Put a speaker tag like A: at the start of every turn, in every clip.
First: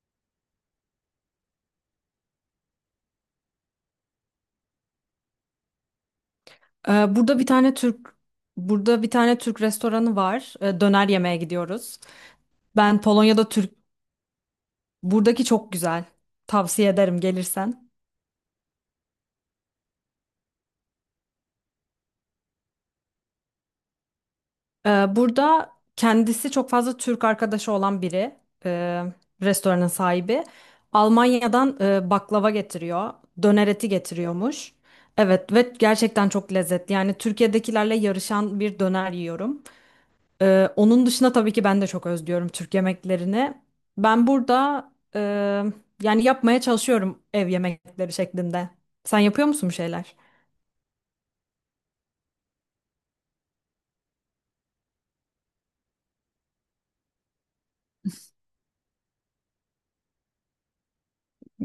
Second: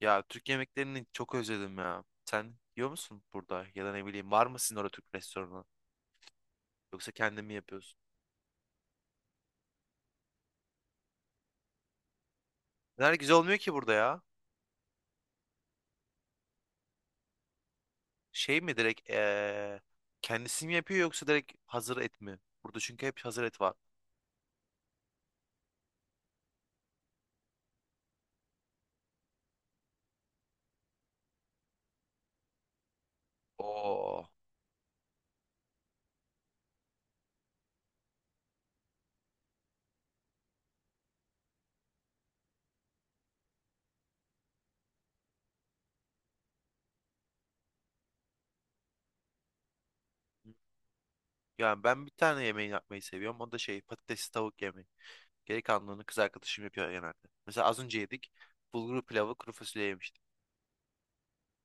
A: Ya Türk yemeklerini çok özledim ya. Sen yiyor musun burada? Ya da ne bileyim, var mı sizin orada Türk restoranı? Yoksa
B: Burada
A: kendin
B: bir
A: mi
B: tane
A: yapıyorsun?
B: Türk restoranı var. Döner yemeye gidiyoruz. Ben
A: Neler güzel
B: Polonya'da
A: olmuyor
B: Türk
A: ki burada ya.
B: buradaki çok güzel. Tavsiye ederim gelirsen.
A: Şey mi direkt kendisi mi yapıyor yoksa direkt hazır et mi? Burada çünkü hep hazır et var.
B: Burada kendisi çok fazla Türk arkadaşı olan biri, e, restoranın sahibi. Almanya'dan baklava getiriyor, döner eti
A: Oo.
B: getiriyormuş. Evet ve gerçekten çok lezzetli. Yani Türkiye'dekilerle yarışan bir döner yiyorum. Onun dışında tabii ki ben de çok özlüyorum Türk yemeklerini. Ben burada e, yani yapmaya çalışıyorum ev yemekleri şeklinde. Sen yapıyor musun bir şeyler?
A: Yani ben bir tane yemeği yapmayı seviyorum. O da şey patatesli tavuk yemeği. Geri kalanını kız arkadaşım yapıyor genelde. Mesela az önce yedik. Bulgur pilavı kuru fasulye yemiştik.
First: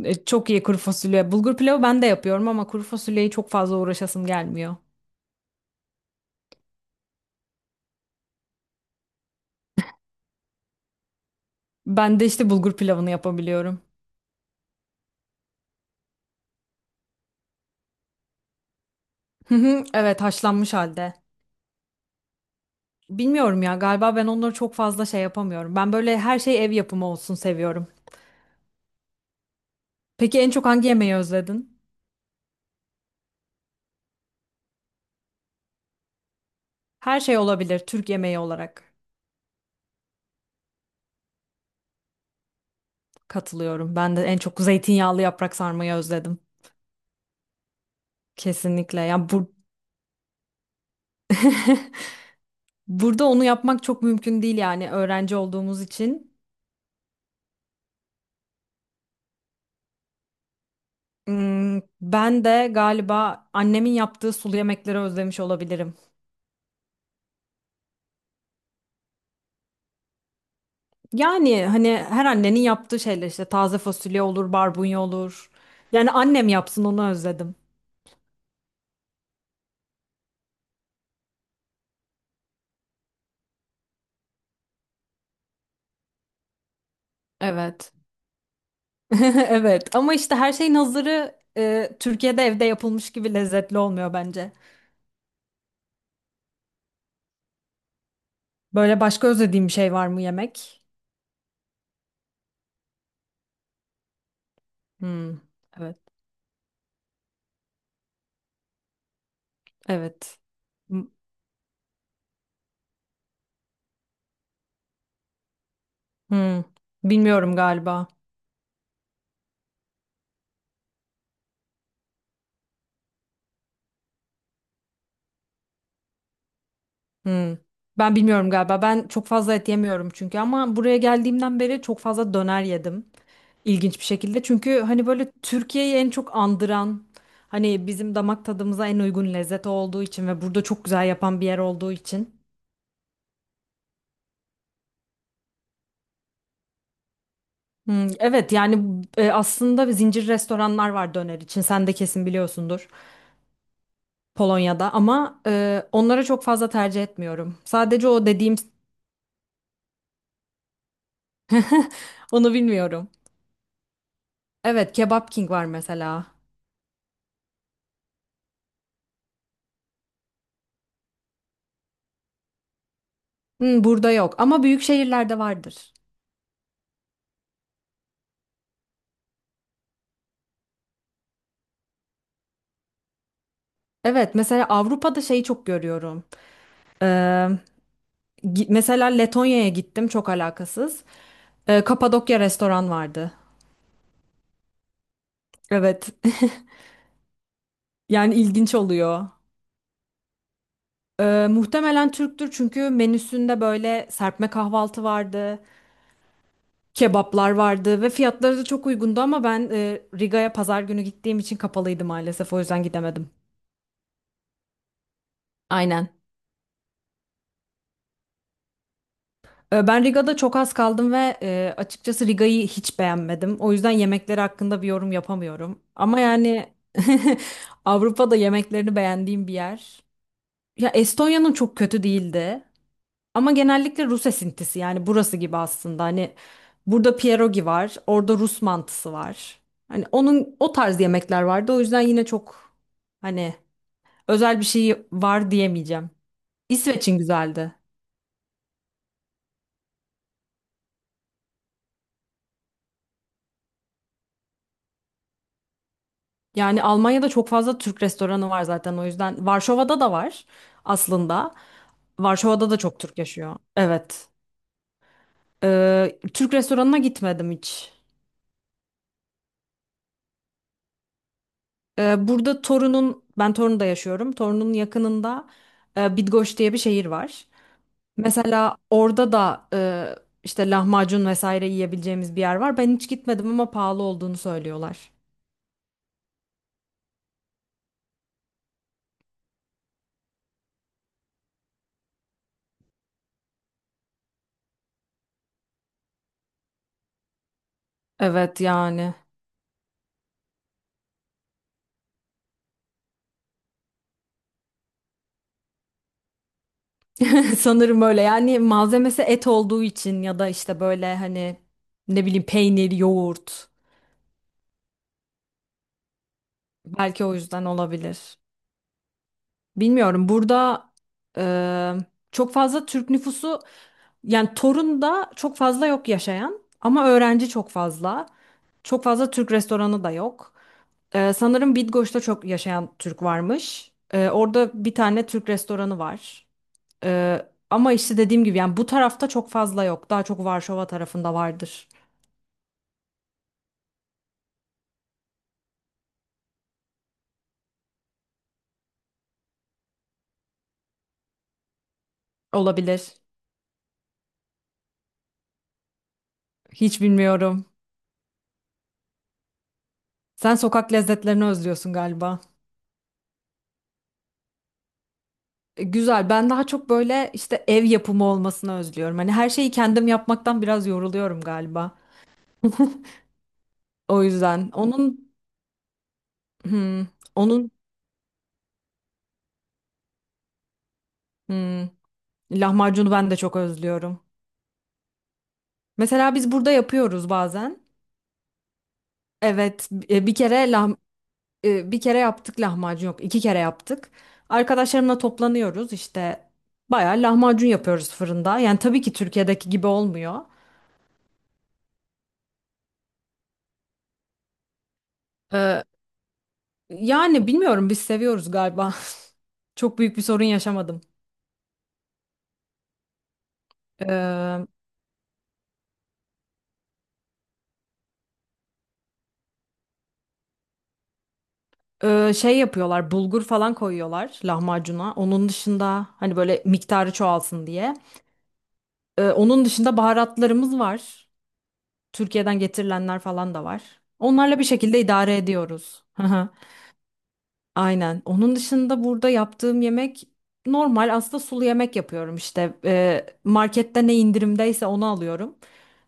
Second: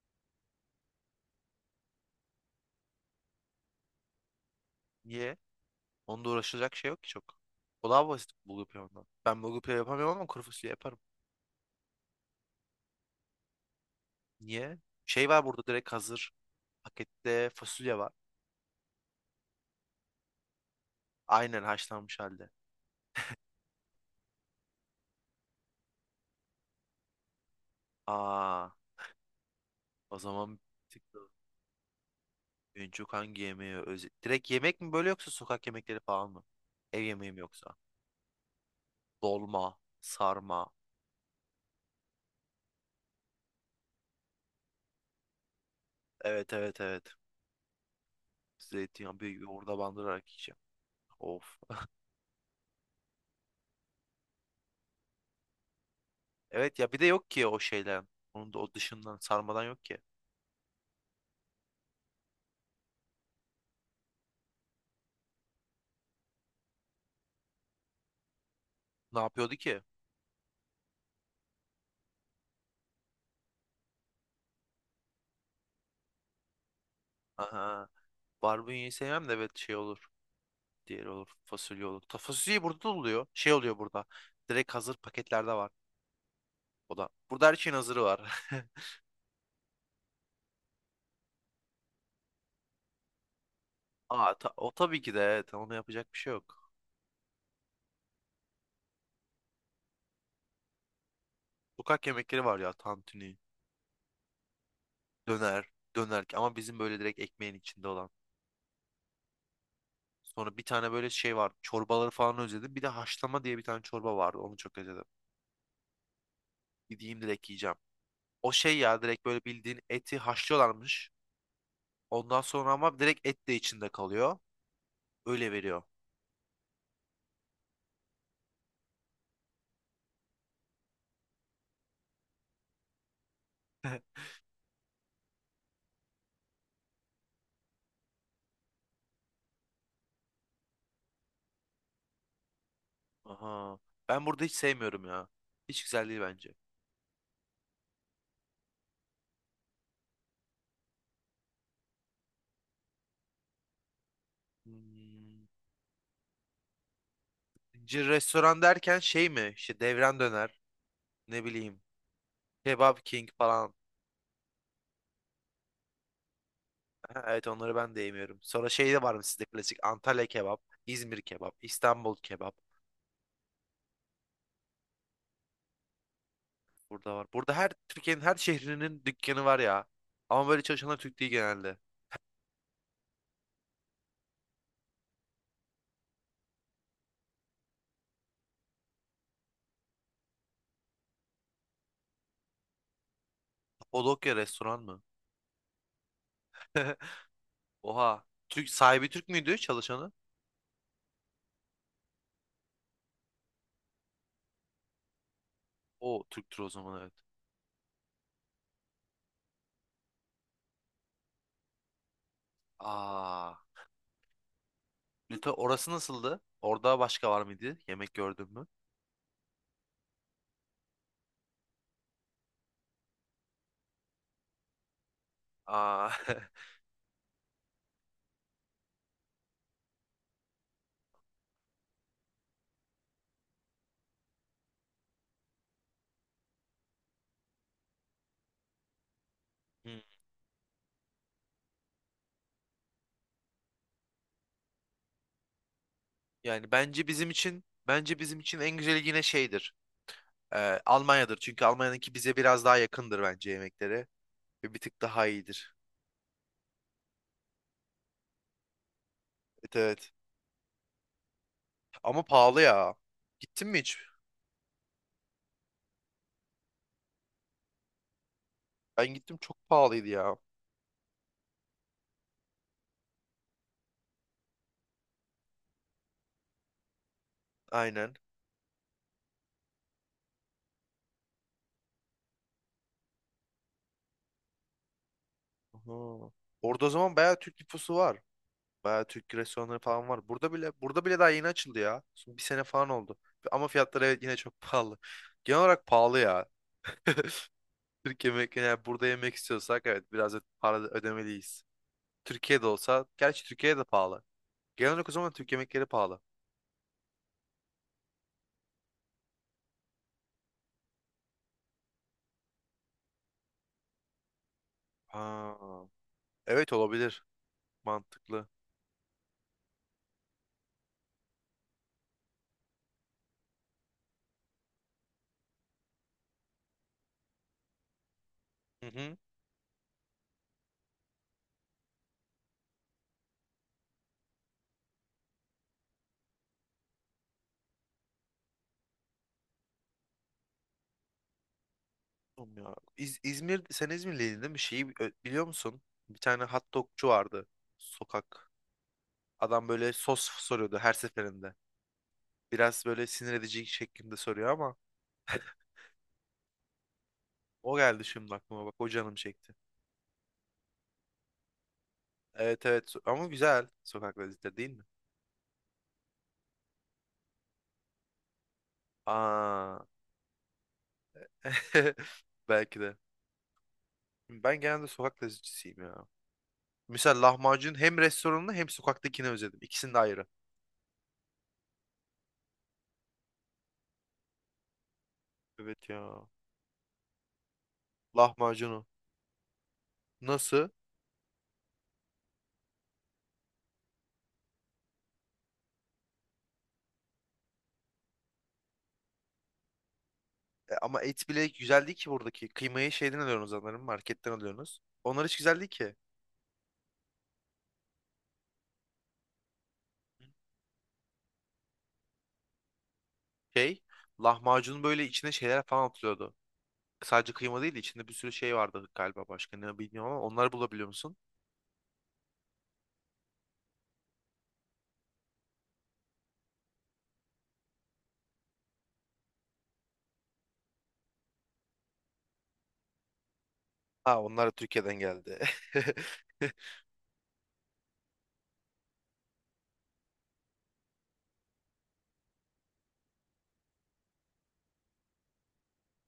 B: E, çok iyi kuru fasulye. Bulgur pilavı ben de yapıyorum ama kuru fasulyeyi çok fazla uğraşasım gelmiyor.
A: Niye? Onda uğraşılacak şey yok ki çok. O daha basit bulgur pilavından. Ben bulgur pilavı yapamıyorum ama kuru fasulye yaparım.
B: Ben de işte bulgur pilavını yapabiliyorum.
A: Niye? Şey var burada direkt hazır. Pakette fasulye var.
B: Hı hı. Evet, haşlanmış halde.
A: Aynen haşlanmış halde.
B: Bilmiyorum ya, galiba ben onları çok fazla şey yapamıyorum. Ben böyle her şey ev yapımı olsun seviyorum.
A: Aa, o
B: Peki en
A: zaman
B: çok
A: bir
B: hangi
A: tık
B: yemeği
A: da
B: özledin?
A: en çok hangi yemeği direkt yemek mi böyle yoksa sokak yemekleri falan mı? Ev
B: Her
A: yemeği
B: şey
A: mi yoksa?
B: olabilir Türk yemeği olarak.
A: Dolma, sarma.
B: Katılıyorum. Ben de en çok zeytinyağlı yaprak sarmayı özledim.
A: Evet, evet, evet.
B: Kesinlikle.
A: Zeytinyağı bir
B: Yani bu
A: yoğurda bandırarak yiyeceğim. Of.
B: burada onu yapmak çok mümkün değil yani öğrenci olduğumuz için.
A: Evet ya, bir de yok ki o şeyden. Onun da o dışından sarmadan yok ki.
B: Hmm. Ben de galiba annemin yaptığı sulu yemekleri özlemiş olabilirim.
A: Ne yapıyordu ki?
B: Yani hani her annenin yaptığı şeyler işte taze fasulye olur, barbunya olur. Yani annem yapsın onu özledim.
A: Aha. Barbunya'yı sevmem de, evet, şey olur. Diğeri olur. Fasulye olur. Ta fasulyeyi burada da oluyor. Şey oluyor burada. Direkt hazır paketlerde var. O da. Burada her şeyin
B: Evet.
A: hazırı var.
B: Evet ama işte her şeyin hazırı Türkiye'de evde yapılmış gibi lezzetli olmuyor
A: Aa,
B: bence.
A: o tabii ki de, evet. Ona yapacak bir şey yok.
B: Böyle başka özlediğim bir şey var mı yemek?
A: Sokak yemekleri var ya. Tantuni,
B: Hmm,
A: döner,
B: evet,
A: döner. Ama bizim böyle direkt ekmeğin içinde olan.
B: evet.
A: Sonra bir tane
B: Hmm,
A: böyle şey var. Çorbaları falan özledim. Bir de haşlama diye bir tane çorba vardı. Onu çok özledim.
B: hmm.
A: Gideyim direkt
B: Bilmiyorum
A: yiyeceğim.
B: galiba.
A: O şey ya, direkt böyle bildiğin eti haşlıyorlarmış. Ondan sonra ama direkt et de içinde kalıyor. Öyle veriyor.
B: Hmm. Ben bilmiyorum galiba. Ben çok fazla et yemiyorum çünkü ama buraya geldiğimden beri çok fazla döner yedim. İlginç bir şekilde. Çünkü hani böyle Türkiye'yi en çok andıran, hani bizim damak tadımıza en uygun lezzet olduğu için ve burada çok güzel yapan bir yer olduğu için.
A: Aha. Ben burada hiç sevmiyorum ya. Hiç güzel değil bence.
B: Hmm, evet yani aslında zincir restoranlar var döner için. Sen de kesin biliyorsundur. Polonya'da ama
A: Hmm.
B: onlara çok fazla tercih etmiyorum. Sadece o dediğim
A: Restoran derken şey mi? İşte devran döner. Ne bileyim.
B: Onu
A: Kebap
B: bilmiyorum.
A: King falan.
B: Evet, Kebap King var mesela.
A: Ha, evet, onları ben de yemiyorum. Sonra şey de var mı sizde klasik? Antalya kebap, İzmir kebap, İstanbul kebap.
B: Hmm, burada yok ama büyük şehirlerde vardır.
A: Burada var. Burada her Türkiye'nin her şehrinin dükkanı var ya. Ama böyle çalışanlar Türk değil genelde.
B: Evet, mesela Avrupa'da şeyi çok görüyorum. Ee, Mesela Letonya'ya gittim, çok alakasız. Kapadokya restoran vardı.
A: Kapadokya restoran mı?
B: Evet.
A: Oha.
B: Yani
A: Türk,
B: ilginç
A: sahibi
B: oluyor.
A: Türk müydü, çalışanı?
B: Muhtemelen Türktür çünkü menüsünde böyle serpme kahvaltı vardı,
A: O Türktür o zaman, evet.
B: kebaplar vardı ve fiyatları da çok uygundu ama ben Riga'ya pazar günü gittiğim için kapalıydı maalesef, o yüzden gidemedim.
A: Aa. Lütfen, orası
B: Aynen.
A: nasıldı? Orada başka var mıydı? Yemek gördün mü?
B: Ben Riga'da çok az kaldım ve açıkçası Riga'yı hiç beğenmedim. O yüzden yemekleri hakkında bir yorum yapamıyorum.
A: Aa,
B: Ama yani Avrupa'da yemeklerini beğendiğim bir yer. Ya Estonya'nın çok kötü değildi. Ama genellikle Rus esintisi, yani burası gibi aslında. Hani burada pierogi var, orada Rus mantısı var. Hani
A: hmm.
B: onun o tarz yemekler vardı. O yüzden yine çok hani özel bir şey var diyemeyeceğim.
A: Yani bence
B: İsveç'in
A: bizim için
B: güzeldi.
A: bence bizim için en güzeli yine şeydir. Almanya'dır. Çünkü Almanya'daki bize biraz daha yakındır bence yemekleri. Ve bir tık daha iyidir.
B: Yani Almanya'da çok fazla Türk restoranı var zaten o yüzden.
A: Evet,
B: Varşova'da
A: evet.
B: da var aslında.
A: Ama pahalı
B: Varşova'da da
A: ya.
B: çok Türk yaşıyor.
A: Gittin mi hiç?
B: Evet. Türk restoranına gitmedim hiç.
A: Ben gittim, çok pahalıydı ya.
B: Burada Torun'un, ben Torun'da yaşıyorum. Torun'un yakınında Bidgoş diye bir şehir var.
A: Aynen.
B: Mesela orada da işte lahmacun vesaire yiyebileceğimiz bir yer var. Ben hiç gitmedim ama pahalı olduğunu söylüyorlar.
A: Aha. Orada o zaman bayağı Türk nüfusu var. Bayağı Türk restoranları falan var. Burada bile daha yeni açıldı ya. Şimdi bir sene falan oldu. Ama fiyatları, evet, yine çok pahalı. Genel olarak pahalı ya. Türk
B: Evet
A: yemekleri, yani burada
B: yani.
A: yemek istiyorsak evet biraz da para ödemeliyiz. Türkiye'de olsa, gerçi Türkiye'de de pahalı. Genel olarak o zaman Türk yemekleri pahalı.
B: Sanırım öyle, yani malzemesi et olduğu için ya da işte böyle hani ne bileyim peynir, yoğurt
A: Ha, evet olabilir.
B: belki o yüzden olabilir.
A: Mantıklı.
B: Bilmiyorum, burada e, çok fazla Türk nüfusu, yani Torun'da çok fazla yok yaşayan ama öğrenci çok fazla.
A: Hı
B: Çok
A: hı.
B: fazla Türk restoranı da yok. E, sanırım Bitgoç'ta çok yaşayan Türk varmış. E, orada bir tane Türk restoranı var. E, ama işte dediğim gibi yani bu tarafta çok fazla yok. Daha çok Varşova tarafında vardır.
A: Oğlum ya. İzmir, sen İzmirliydin değil mi? Biliyor musun? Bir tane hot dogçu vardı. Sokak. Adam böyle sos soruyordu her seferinde. Biraz böyle
B: Olabilir.
A: sinir edici şeklinde soruyor ama
B: Hiç bilmiyorum.
A: o geldi şimdi aklıma, bak o canım çekti.
B: Sen sokak lezzetlerini özlüyorsun galiba.
A: Evet, evet, so, ama güzel sokak lezzetleri değil mi?
B: E, güzel. Ben daha çok böyle işte ev yapımı olmasını özlüyorum. Hani her şeyi
A: Aa.
B: kendim yapmaktan biraz yoruluyorum galiba.
A: Belki de.
B: O
A: Ben
B: yüzden
A: genelde sokak lezzetçisiyim ya.
B: hmm,
A: Mesela
B: onun
A: lahmacun hem restoranını hem sokaktakini özledim. İkisini de ayrı.
B: hmm, lahmacunu ben de çok özlüyorum.
A: Evet ya.
B: Mesela biz burada yapıyoruz bazen.
A: Lahmacunu.
B: Evet,
A: Nasıl?
B: bir kere yaptık lahmacun yok, iki kere yaptık. Arkadaşlarımla toplanıyoruz, işte bayağı lahmacun yapıyoruz fırında. Yani tabii ki Türkiye'deki gibi olmuyor.
A: Ama et bile güzel değil ki buradaki. Kıymayı şeyden alıyorsunuz sanırım. Marketten alıyorsunuz. Onlar hiç güzel değil
B: Ee,
A: ki.
B: Yani bilmiyorum biz seviyoruz galiba. Çok büyük bir sorun yaşamadım.
A: Şey,
B: Ee,
A: lahmacunun böyle içine şeyler falan atılıyordu. Sadece kıyma değil de içinde bir sürü şey vardı galiba, başka ne bilmiyorum ama onları bulabiliyor musun?
B: Şey yapıyorlar, bulgur falan koyuyorlar lahmacuna. Onun dışında hani böyle miktarı çoğalsın diye. Onun dışında baharatlarımız var. Türkiye'den getirilenler falan da var.
A: Ha, onlar da
B: Onlarla bir
A: Türkiye'den
B: şekilde idare
A: geldi.
B: ediyoruz. Aynen. Onun dışında burada yaptığım yemek normal, aslında sulu yemek yapıyorum işte. Markette ne indirimdeyse onu alıyorum.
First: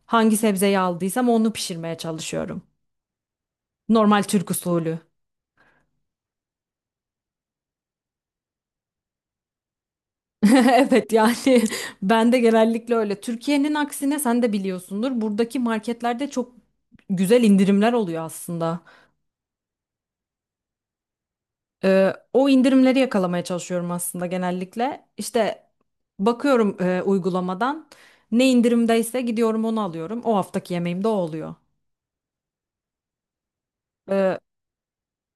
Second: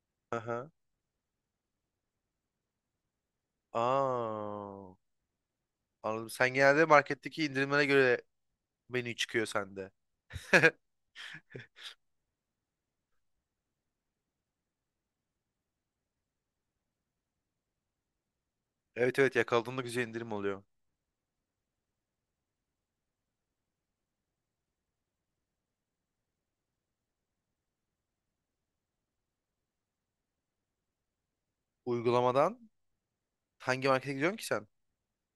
B: Hangi
A: Aha.
B: sebzeyi aldıysam onu pişirmeye çalışıyorum. Normal Türk
A: Aa,
B: usulü.
A: anladım. Sen genelde marketteki indirimlere göre menü çıkıyor sende.
B: Evet yani ben de genellikle öyle. Türkiye'nin aksine sen de biliyorsundur. Buradaki marketlerde çok güzel indirimler oluyor aslında.
A: Evet, evet, yakaladığında güzel indirim oluyor.
B: O indirimleri yakalamaya çalışıyorum aslında genellikle. İşte bakıyorum uygulamadan ne indirimdeyse gidiyorum onu alıyorum. O haftaki yemeğim de o oluyor.
A: Uygulamadan hangi markete gidiyorsun
B: Ee,
A: ki sen?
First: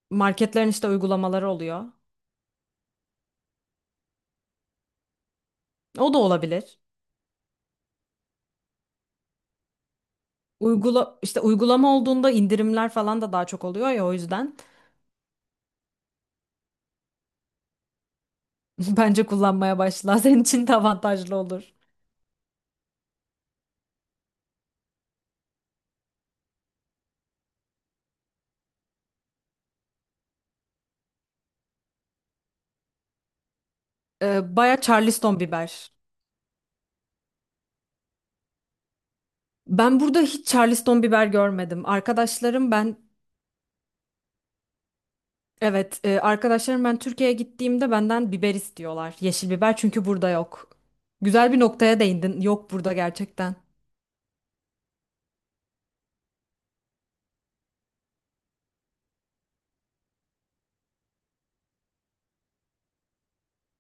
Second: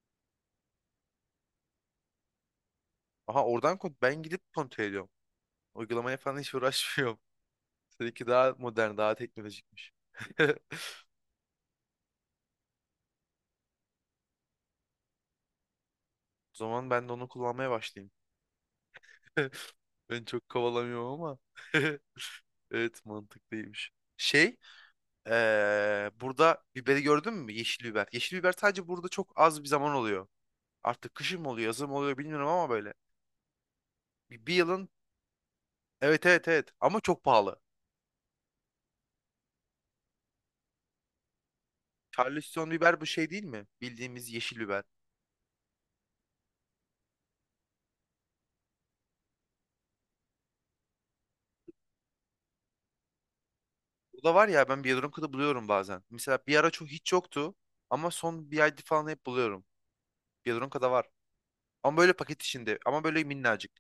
B: Marketlerin işte uygulamaları oluyor.
A: Aha, oradan ben gidip kontrol ediyorum.
B: O
A: Uygulamaya
B: da
A: falan hiç
B: olabilir.
A: uğraşmıyorum. Seninki daha modern, daha teknolojikmiş.
B: Uygulama olduğunda indirimler falan da daha çok oluyor ya, o yüzden
A: O zaman ben de onu kullanmaya başlayayım.
B: bence kullanmaya başla.
A: Ben
B: Senin
A: çok
B: için de
A: kovalamıyorum
B: avantajlı
A: ama.
B: olur.
A: Evet, mantıklıymış. Şey, burada biberi gördün mü? Yeşil biber. Yeşil biber sadece burada çok az bir zaman oluyor. Artık kışın mı oluyor, yazın mı oluyor bilmiyorum ama böyle. Bir
B: Baya
A: yılın.
B: Charleston biber.
A: Evet, evet, evet, ama çok pahalı.
B: Ben burada hiç Charleston biber görmedim.
A: Charleston
B: Arkadaşlarım ben
A: biber bu şey değil mi? Bildiğimiz yeşil biber.
B: Evet, arkadaşlarım ben Türkiye'ye gittiğimde benden biber istiyorlar. Yeşil biber çünkü burada yok. Güzel bir noktaya değindin. Yok burada gerçekten.
A: Bu da var ya, ben Biyedonka'da buluyorum bazen. Mesela bir ara çok hiç yoktu ama son bir ayda falan hep buluyorum. Biyedonka'da var. Ama böyle paket içinde, ama böyle minnacık.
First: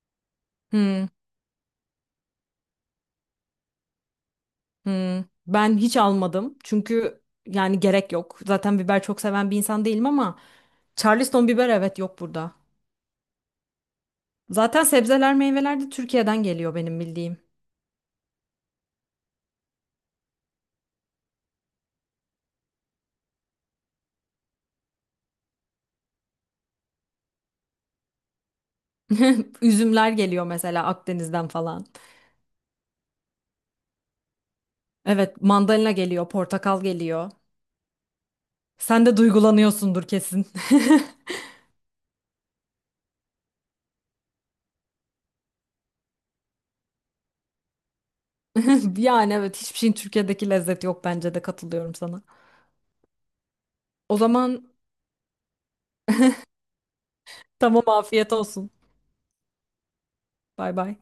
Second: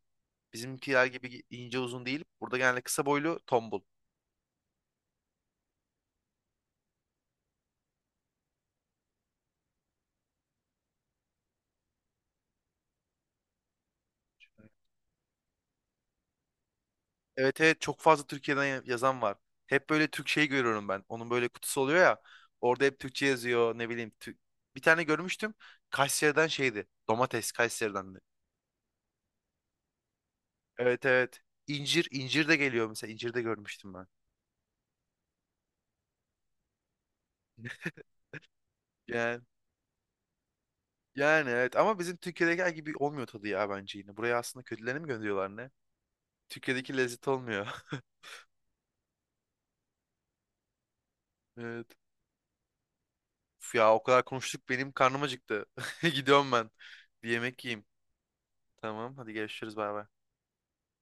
A: Bizimkiler
B: Hmm,
A: gibi ince uzun değil. Burada genelde kısa boylu tombul.
B: hmm. Ben hiç almadım. Çünkü yani gerek yok. Zaten biber çok seven bir insan değilim ama Charleston biber, evet, yok burada. Zaten sebzeler, meyveler de Türkiye'den geliyor benim bildiğim.
A: Evet, evet, çok fazla Türkiye'den yazan var. Hep böyle Türk şey görüyorum ben. Onun böyle kutusu oluyor ya. Orada hep Türkçe yazıyor, ne bileyim. Bir tane görmüştüm. Kayseri'den şeydi. Domates Kayseri'den.
B: Üzümler geliyor mesela
A: Evet, evet.
B: Akdeniz'den falan.
A: İncir de geliyor mesela. İncir de görmüştüm ben.
B: Evet, mandalina geliyor, portakal geliyor. Sen de
A: Yani,
B: duygulanıyorsundur kesin.
A: yani evet, ama bizim Türkiye'deki gibi olmuyor tadı ya bence yine. Buraya aslında kötülerini mi gönderiyorlar ne? Türkiye'deki lezzet olmuyor.
B: Yani evet, hiçbir şeyin Türkiye'deki lezzeti yok bence de,
A: Evet.
B: katılıyorum sana.
A: Uf ya, o
B: O
A: kadar
B: zaman
A: konuştuk benim karnım acıktı. Gidiyorum ben. Bir yemek
B: tamam,
A: yiyeyim.
B: afiyet olsun.
A: Tamam hadi, görüşürüz, bay bay.
B: Bay bay.